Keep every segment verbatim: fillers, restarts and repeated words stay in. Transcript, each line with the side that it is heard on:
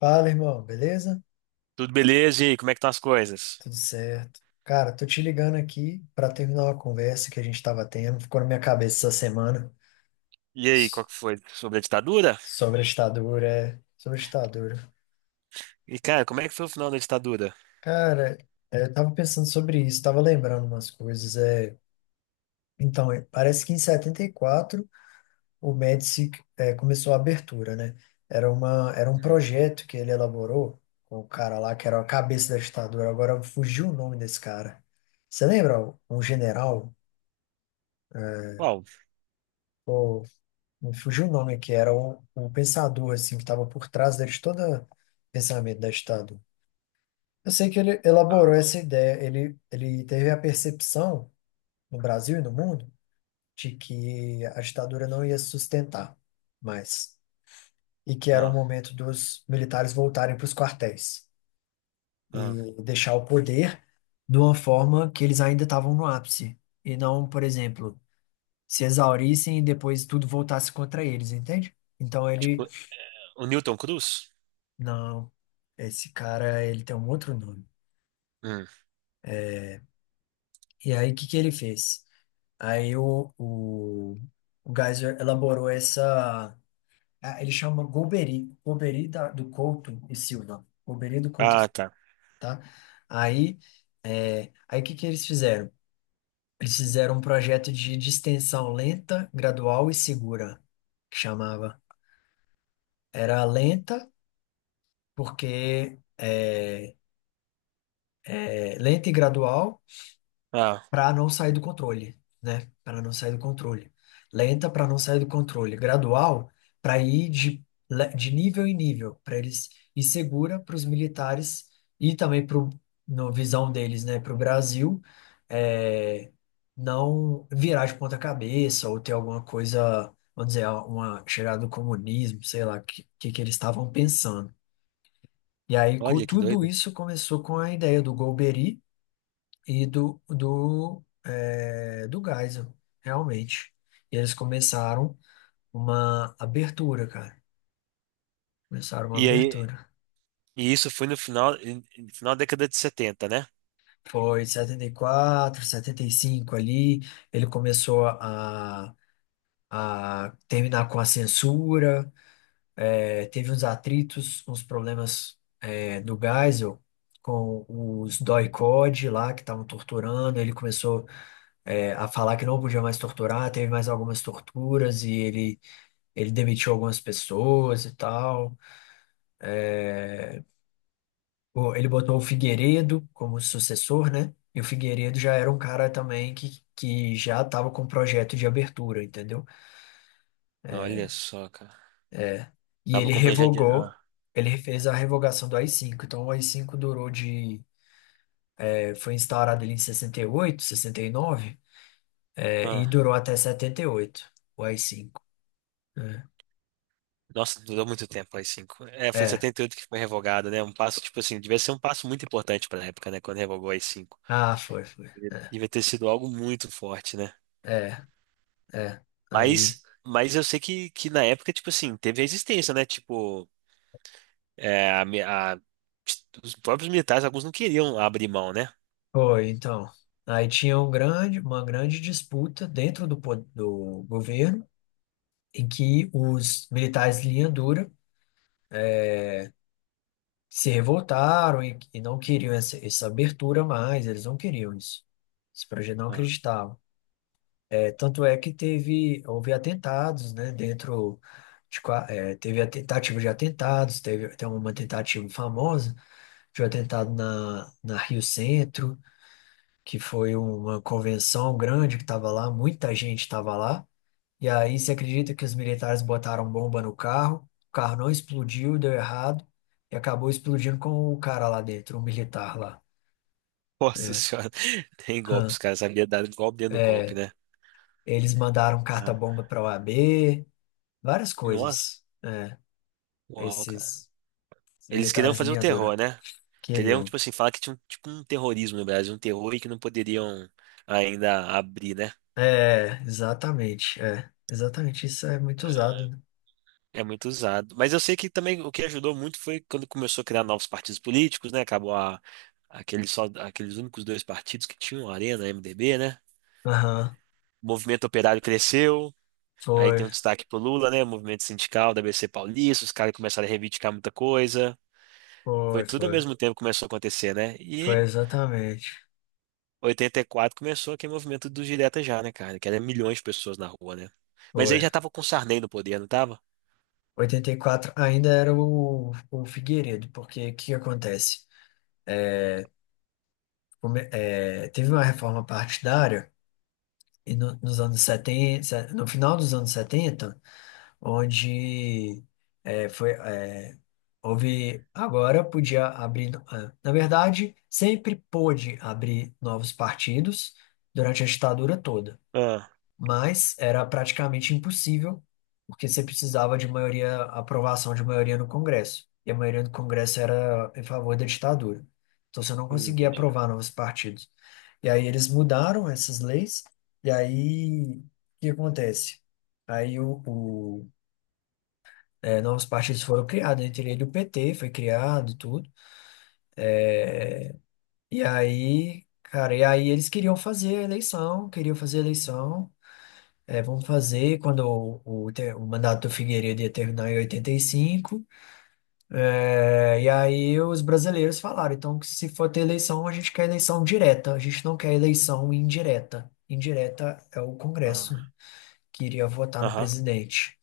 left: Fala, irmão, beleza?
right: Tudo beleza? E aí, como é que estão as coisas?
left: Tudo certo. Cara, tô te ligando aqui para terminar uma conversa que a gente tava tendo, ficou na minha cabeça essa semana.
right: E aí,
left: s-
right: qual que foi? Sobre a ditadura?
left: sobre a ditadura, é, Sobre a ditadura.
right: E, cara, como é que foi o final da ditadura?
left: Cara, é, eu tava pensando sobre isso, tava lembrando umas coisas. É, então, é, parece que em setenta e quatro o Médici é, começou a abertura, né? Era uma, era um
right: Uhum.
left: projeto que ele elaborou com o cara lá que era a cabeça da ditadura. Agora fugiu o nome desse cara. Você lembra? Um general?
right: Qual?
left: Me fugiu o nome, que era o, o pensador, assim, que estava por trás de todo o pensamento da ditadura. Eu sei que ele elaborou essa ideia. Ele, ele teve a percepção, no Brasil e no mundo, de que a ditadura não ia se sustentar mais, e que era o
right: Ah,
left: momento dos militares voltarem para os quartéis
right: ah.
left: e deixar o poder de uma forma que eles ainda estavam no ápice, e não, por exemplo, se exaurissem e depois tudo voltasse contra eles, entende? Então ele...
right: O, o Newton Cruz?
left: Não, esse cara, ele tem um outro nome.
right: Hum.
left: E aí, o que que ele fez? Aí o, o, o Geyser elaborou essa... ah, Ele chama Golbery, Golbery da, do Couto e Silva. Golbery do Couto e
right: Ah,
left: Silva,
right: tá.
left: tá? Aí, é, aí o que que eles fizeram? Eles fizeram um projeto de distensão lenta, gradual e segura, que chamava. Era lenta porque... É, é, lenta e gradual,
right: Ah,
left: para não sair do controle, né? Para não sair do controle. Lenta para não sair do controle. Gradual para ir de, le- de nível em nível, para eles, e segura para os militares e também para, no visão deles, né? Para o Brasil é, não virar de ponta cabeça ou ter alguma coisa, vamos dizer, uma chegada do comunismo, sei lá, o que, que que eles estavam pensando. E aí, co-
right: olha que
left: tudo
right: doido.
left: isso começou com a ideia do Golbery e do, do, é, do Geisel, realmente. E eles começaram uma abertura, cara. Começaram uma
right: E aí,
left: abertura.
right: e isso foi no final, em- em- final da década de setenta, né?
left: Foi setenta setenta e quatro, setenta e cinco ali. Ele começou a, a terminar com a censura. É, teve uns atritos, uns problemas, é, do Geisel com os doi Code lá que estavam torturando. Ele começou é, a falar que não podia mais torturar. Teve mais algumas torturas e ele ele demitiu algumas pessoas e tal. Pô, ele botou o Figueiredo como sucessor, né? E o Figueiredo já era um cara também que, que já estava com projeto de abertura, entendeu?
right: Olha só, cara.
left: É. E
right: Tava
left: ele
right: com o projeto de...
left: revogou,
right: Ah,
left: ele fez a revogação do A I cinco. Então o A I cinco durou de... é, Foi instaurado ele em sessenta e oito, sessenta e nove, é, e
right: ah.
left: durou até setenta e oito, o A I cinco, né?
right: Nossa, durou muito tempo aí, cinco. É, foi em
left: É.
right: setenta e oito que foi revogado, né? Um passo, tipo assim, devia ser um passo muito importante pra época, né? Quando revogou aí cinco.
left: Ah, foi, foi.
right: Devia ter sido algo muito forte, né?
left: É, é. Aí...
right: Mas, mas eu sei que, que na época, tipo assim, teve resistência, né? Tipo, é, a mi- a- os próprios militares, alguns não queriam abrir mão, né?
left: Foi, então. Aí tinha um grande, uma grande disputa dentro do, po- do governo, em que os militares de linha dura eh, se revoltaram e, e não queriam essa, essa abertura mais. Eles não queriam isso. Esse projeto não
right: Ah.
left: acreditava. É tanto é que teve, houve atentados, né, dentro... de, qua- eh, teve a tentativa de atentados. Teve até uma tentativa famosa de um atentado na, na Rio Centro, que foi uma convenção grande que estava lá, muita gente estava lá. E aí, você acredita que os militares botaram bomba no carro, o carro não explodiu, deu errado, e acabou explodindo com o cara lá dentro, o militar lá.
right: Nossa
left: É.
right: senhora, tem golpe,
left: Hã.
right: os caras sabiam dar golpe dentro do golpe,
left: É,
right: né?
left: eles mandaram
right: Ah.
left: carta-bomba para a OAB, várias
right: Nossa,
left: coisas. É,
right: uau, cara.
left: esses
right: Eles queriam
left: militares de
right: fazer o
left: linha dura
right: terror, né? Queriam,
left: queriam.
right: tipo assim, falar que tinha um, tipo, um terrorismo no Brasil, um terror e que não poderiam ainda abrir, né?
left: É, exatamente. É, exatamente. Isso é muito usado, né?
right: É muito usado. Mas eu sei que também o que ajudou muito foi quando começou a criar novos partidos políticos, né? Acabou a- aqueles, só, aqueles únicos dois partidos que tinham, a Arena, a M D B, né?
left: Aham.
right: O movimento operário cresceu, aí
left: Foi,
right: tem um destaque pro Lula, né? O movimento sindical da B C Paulista, os caras começaram a reivindicar muita coisa. Foi
left: foi,
right: tudo ao
left: foi.
right: mesmo tempo que começou a acontecer, né?
left: Foi
right: E
left: exatamente.
right: oitenta e quatro começou aquele movimento dos diretas já, né, cara? Que era milhões de pessoas na rua, né? Mas aí
left: Foi.
right: já tava com o Sarney no poder, não tava?
left: Oitenta e quatro ainda era o, o Figueiredo, porque o que que acontece? Come- é, teve uma reforma partidária e no, nos anos setenta, no final dos anos setenta, onde é, foi, é, houve... Agora podia abrir, ah, na verdade, sempre pôde abrir novos partidos durante a ditadura toda.
right: Ah,
left: Mas era praticamente impossível, porque você precisava de maioria, aprovação de maioria no Congresso, e a maioria do Congresso era em favor da ditadura. Então você não
right: hum,
left: conseguia
right: entendi.
left: aprovar novos partidos. E aí eles mudaram essas leis, e aí o que acontece? Aí o, o, é, novos partidos foram criados, entre ele o P T foi criado, tudo. É, e aí, cara, e aí eles queriam fazer a eleição, queriam fazer a eleição. É, vamos fazer quando o, o, te- o mandato do Figueiredo ia terminar em oitenta e cinco. É, e aí os brasileiros falaram, então, que se for ter eleição, a gente quer eleição direta, a gente não quer eleição indireta. Indireta é o Congresso,
right: Ah,
left: né, que iria votar no
right: aham.
left: presidente.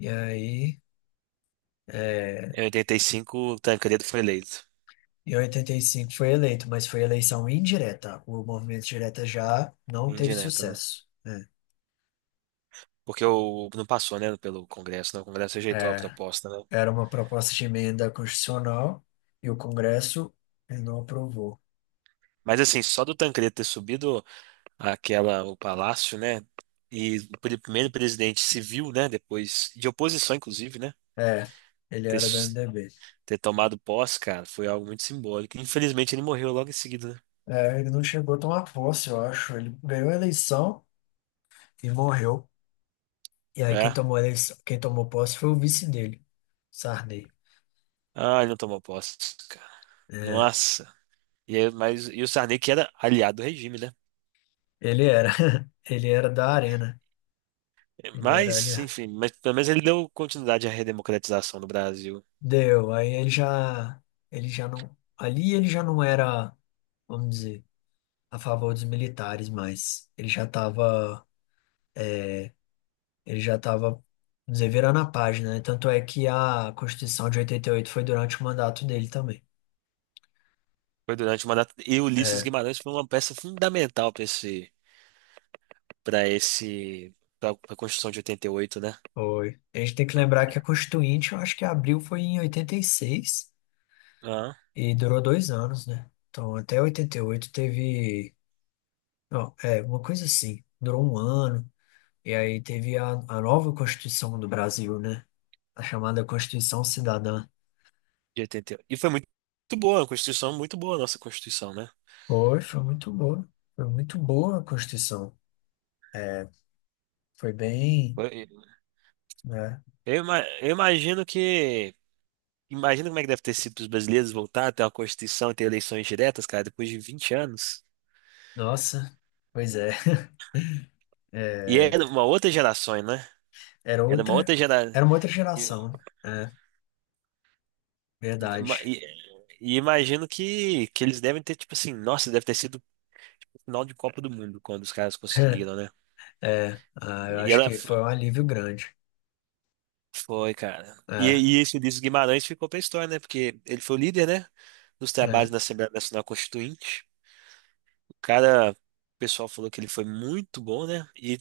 left: E aí,
right: Em oitenta e cinco, o Tancredo foi eleito,
left: em oitenta e cinco foi eleito, mas foi eleição indireta. O movimento direta já não teve
right: indireto, né?
left: sucesso, né.
right: Porque o, não passou, né, pelo Congresso, né? O Congresso rejeitou a
left: É,
right: proposta, né?
left: era uma proposta de emenda constitucional e o Congresso eh, não aprovou.
right: Mas assim, só do Tancredo ter subido aquela, o palácio, né? E o pri- primeiro presidente civil, né? Depois, de oposição, inclusive, né?
left: É, ele
right: Ter,
left: era do
right: s-
left: M D B.
right: ter tomado posse, cara, foi algo muito simbólico. Infelizmente, ele morreu logo em seguida, né?
left: É, ele não chegou a tomar posse, eu acho. Ele ganhou a eleição e morreu. E aí quem
right: É.
left: tomou a eleição, quem tomou posse foi o vice dele, Sarney.
right: Ah, ele não tomou posse, cara.
left: É,
right: Nossa. E, aí- mas, e o Sarney, que era aliado do regime, né?
left: ele era, ele era da Arena. Ele era ali.
right: Mas, enfim, mas pelo menos ele deu continuidade à redemocratização do Brasil.
left: Deu. Aí ele já, ele já não, ali ele já não era, vamos dizer, a favor dos militares, mas ele já estava ele já estava deverando a página, né? Tanto é que a Constituição de oitenta e oito foi durante o mandato dele também.
right: Foi durante o mandato. E Ulisses
left: É,
right: Guimarães foi uma peça fundamental para esse, para esse, para a Constituição de oitenta e oito, né?
left: foi. A gente tem que lembrar que a Constituinte, eu acho que abriu foi em oitenta e seis
right: Ah,
left: e durou dois anos, né? Então, até oitenta e oito teve. Não, é, uma coisa assim. Durou um ano. E aí teve a, a nova Constituição do Brasil, né? A chamada Constituição Cidadã.
right: de oitenta e oito. E oito. E foi muito, boa, a Constituição, muito boa a nossa Constituição, né?
left: Foi, foi muito boa. Foi muito boa a Constituição. Foi bem,
right: Foi-
left: né?
right: Eu, ima- eu imagino que. Imagina como é que deve ter sido para os brasileiros voltar a ter uma Constituição e ter eleições diretas, cara, depois de vinte anos.
left: Nossa, pois é.
right: E
left: É,
right: era uma outra geração, né?
left: era
right: Era uma
left: outra,
right: outra geração.
left: era uma outra geração, né? É,
right: ma-
left: verdade.
right: E, e imagino que, que eles devem ter, tipo assim, nossa, deve ter sido o final de Copa do Mundo quando os caras conseguiram, né?
left: É, ah, eu
right: E
left: acho
right: ela
left: que
right: f-
left: foi um alívio grande.
right: foi, cara. E,
left: É,
right: e esse Ulisses Guimarães ficou pra história, né? Porque ele foi o líder, né? Dos trabalhos
left: é,
right: na Assembleia Nacional Constituinte. O cara, o pessoal falou que ele foi muito bom, né? E,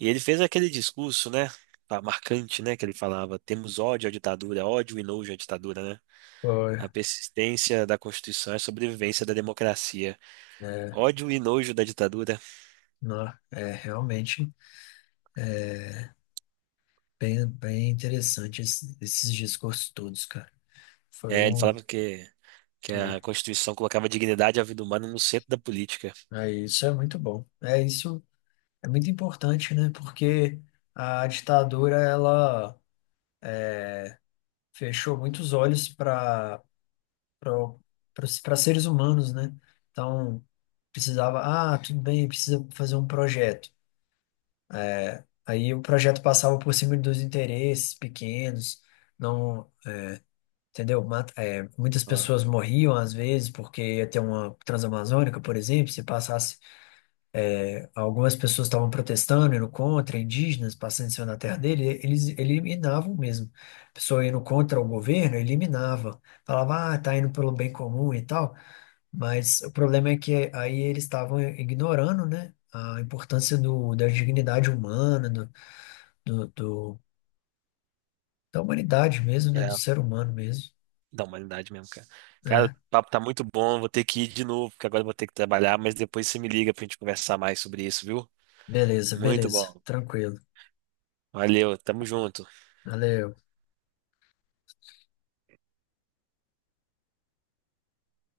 right: e ele fez aquele discurso, né? ah, Marcante, né? Que ele falava: temos ódio à ditadura, ódio e nojo à ditadura, né?
left: foi,
right: A persistência da Constituição é a sobrevivência da democracia.
left: é,
right: Ódio e nojo da ditadura.
left: não, é realmente bem, bem interessante esse- esses discursos todos, cara. Foi
right: É, ele
left: um,
right: falava que, que
left: é,
right: a Constituição colocava a dignidade e a vida humana no centro da política.
left: é, Isso é muito bom. É isso, é muito importante, né? Porque a ditadura, ela fechou muitos olhos para para seres humanos, né? Então, precisava, ah, tudo bem, precisa fazer um projeto. Aí o projeto passava por cima dos interesses pequenos. Não, entendeu? Mata- é, muitas
right: Ah,
left: pessoas morriam às vezes porque ia ter uma Transamazônica, por exemplo, se passasse, é, algumas pessoas estavam protestando, indo contra, indígenas passando em cima da terra dele, eles eliminavam mesmo. A pessoa indo contra o governo, eliminava. Falava, ah, tá indo pelo bem comum e tal. Mas o problema é que aí eles estavam ignorando, né, a importância do, da dignidade humana, do, do, do- da humanidade mesmo, né, do
right: é,
left: ser humano mesmo.
right: da humanidade mesmo, cara. Cara, o
left: É,
right: papo tá muito bom, vou ter que ir de novo, porque agora eu vou ter que trabalhar, mas depois você me liga pra gente conversar mais sobre isso, viu?
left: beleza,
right: Muito
left: beleza,
right: bom.
left: tranquilo.
right: Valeu, tamo junto.
left: Valeu.